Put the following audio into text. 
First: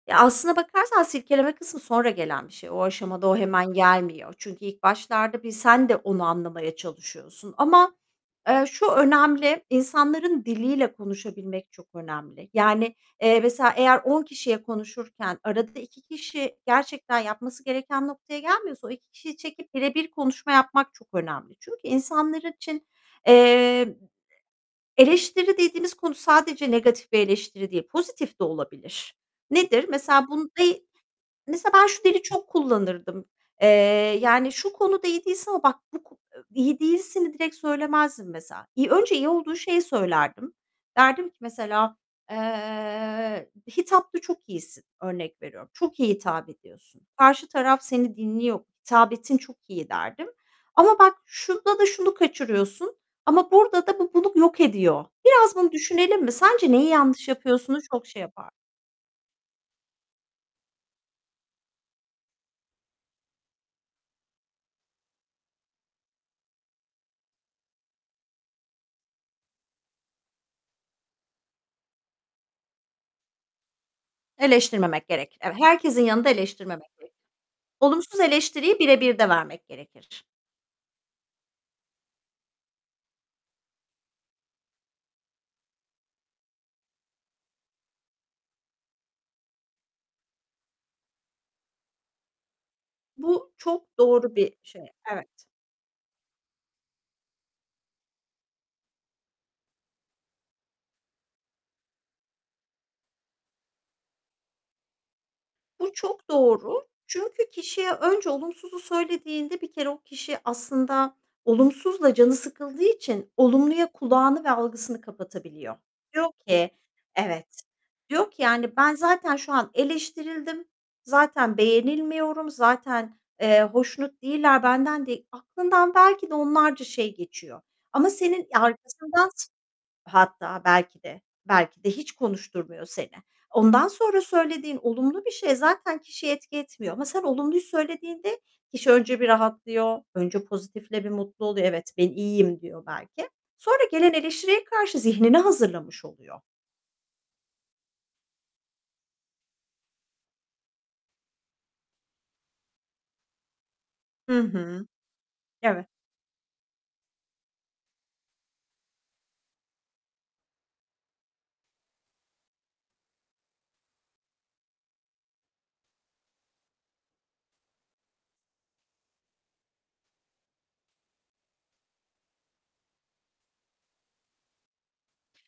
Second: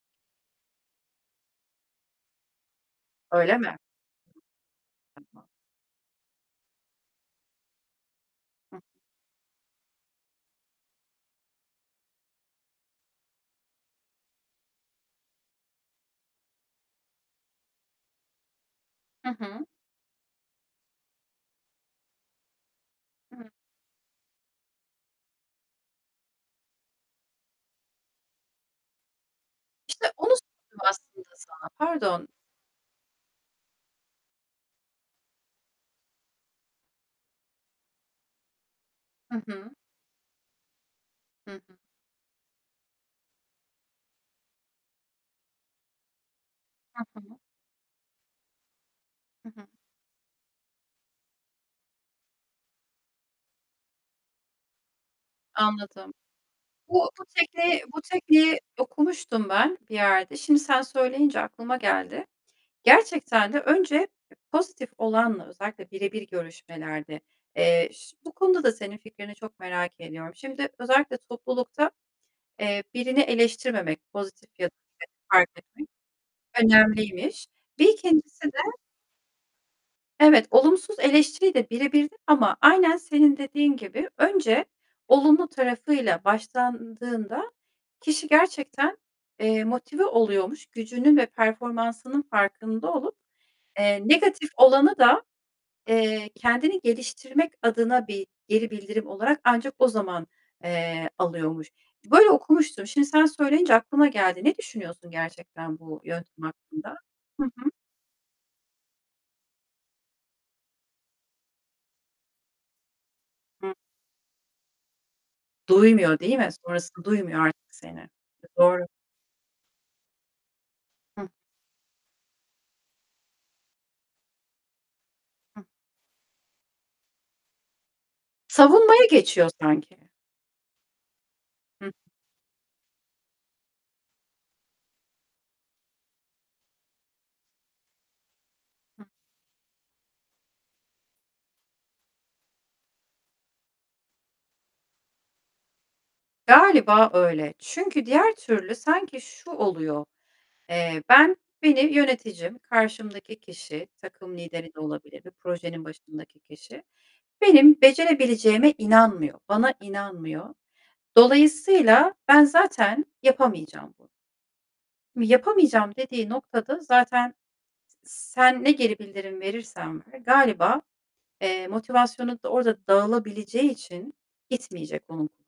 Ya, aslında bakarsan silkeleme kısmı sonra gelen bir şey. O aşamada o Öyle hemen mi? gelmiyor. Çünkü ilk başlarda [unintelligible] bir sen de onu anlamaya çalışıyorsun ama, eee, Hı. şu önemli, insanların diliyle konuşabilmek çok önemli. Yani, eee, mesela eğer 10 kişiye konuşurken arada 2 kişi gerçekten yapması gereken noktaya gelmiyorsa o 2 Hı kişiyi hı. çekip birebir konuşma yapmak çok önemli. Çünkü insanlar için, Hı. eee, eleştiri dediğimiz konu sadece negatif bir eleştiri değil, pozitif de olabilir. Nedir? İşte, Mesela onu bun sordum deği aslında sana, Mesela ben şu dili pardon. çok kullanırdım. Eee, yani "Şu konuda iyi değilsin ama bak bu ko" I iyi değilsini direkt söylemezdim mesela. İii, önce iyi Hı olduğu hı. şeyi söylerdim. Derdim ki Hı hı. mesela, eee, "Hitapta çok iyisin." örnek veriyorum. "Çok iyi hitap ediyorsun. Hı hı. Karşı taraf seni dinliyor, hitabetin Hı çok hı. iyi." derdim. "Ama bak şunda da şunu kaçırıyorsun ama burada da bu bunu yok ediyor. Biraz bunu Anladım. düşünelim mi, sence neyi Bu bu yanlış yapıyorsun?" u tekniği, bu çok şey yapar tekniği okumuştum ben bir yerde. Şimdi sen söyleyince aklıma geldi. Gerçekten de önce pozitif olanla, özellikle birebir görüşmelerde, eee, iş bu konuda da senin fikrini çok merak ediyorum. Şimdi özellikle toplulukta, eee, birini eleştirmemek, pozitif ya da Eleştirmemek [unintelligible] gerek. fark Eve etmek herkesin yanında eleştirmemek gerek. önemliymiş. Bir Olumsuz ikincisi de eleştiriyi birebirde vermek gerekir. Evet, olumsuz eleştiriyi de birebirde ama aynen senin dediğin gibi önce olumlu tarafıyla başlandığında kişi gerçekten, eee, motive oluyormuş. Gücünün ve performansının farkında olup, Bu çok eee, doğru negatif bir şey. olanı da, Evet. eee, kendini geliştirmek adına bir geri bildirim olarak ancak o zaman, eee, alıyormuş. Böyle okumuştum. Şimdi sen söyleyince aklıma geldi. Ne düşünüyorsun gerçekten Bu bu çok yöntem doğru. hakkında? Hı Çünkü hı. kişiye önce olumsuzu söylediğinde bir kere o kişi aslında olumsuzla canı sıkıldığı için olumluya kulağını ve algısını kapatabiliyor. Duymuyor Diyor değil mi? ki, Sonrasını, duymuyor "Evet." artık seni. Eee, Diyor ki, yani, doğru. "Ben zaten şu an eleştirildim, Hı. zaten beğenilmiyorum, zaten, eee, hoşnut değiller benden değ" Hı. Aklından belki de onlarca şey geçiyor ama senin Ya, Savunmaya arkasından s geçiyor sanki. Hatta belki de, belki de Hı. hiç konuşturmuyor seni. Ondan sonra söylediğin olumlu bir şey zaten kişiye etki etmiyor ama sen olumluyu söylediğinde kişi Hı. önce bir rahatlıyor. Önce pozitifle bir mutlu oluyor. "Evet, ben iyiyim." diyor belki. Sonra gelen eleştiriye karşı zihnini hazırlamış oluyor. Galiba öyle. Çünkü diğer türlü sanki şu oluyor. Eee, ben Beni yöneticim, karşımdaki kişi, takım Hı lideri de hı. olabilir bir projenin Evet. başındaki kişi. Benim becerebileceğime inanmıyor, bana inanmıyor. Dolayısıyla ben zaten yapamayacağım bunu. M yapamayacağım dediği noktada zaten, s sen ne geri bildirim verirsen ver, galiba, eee, motivasyonu da orada dağılabileceği için gitmeyecek onun.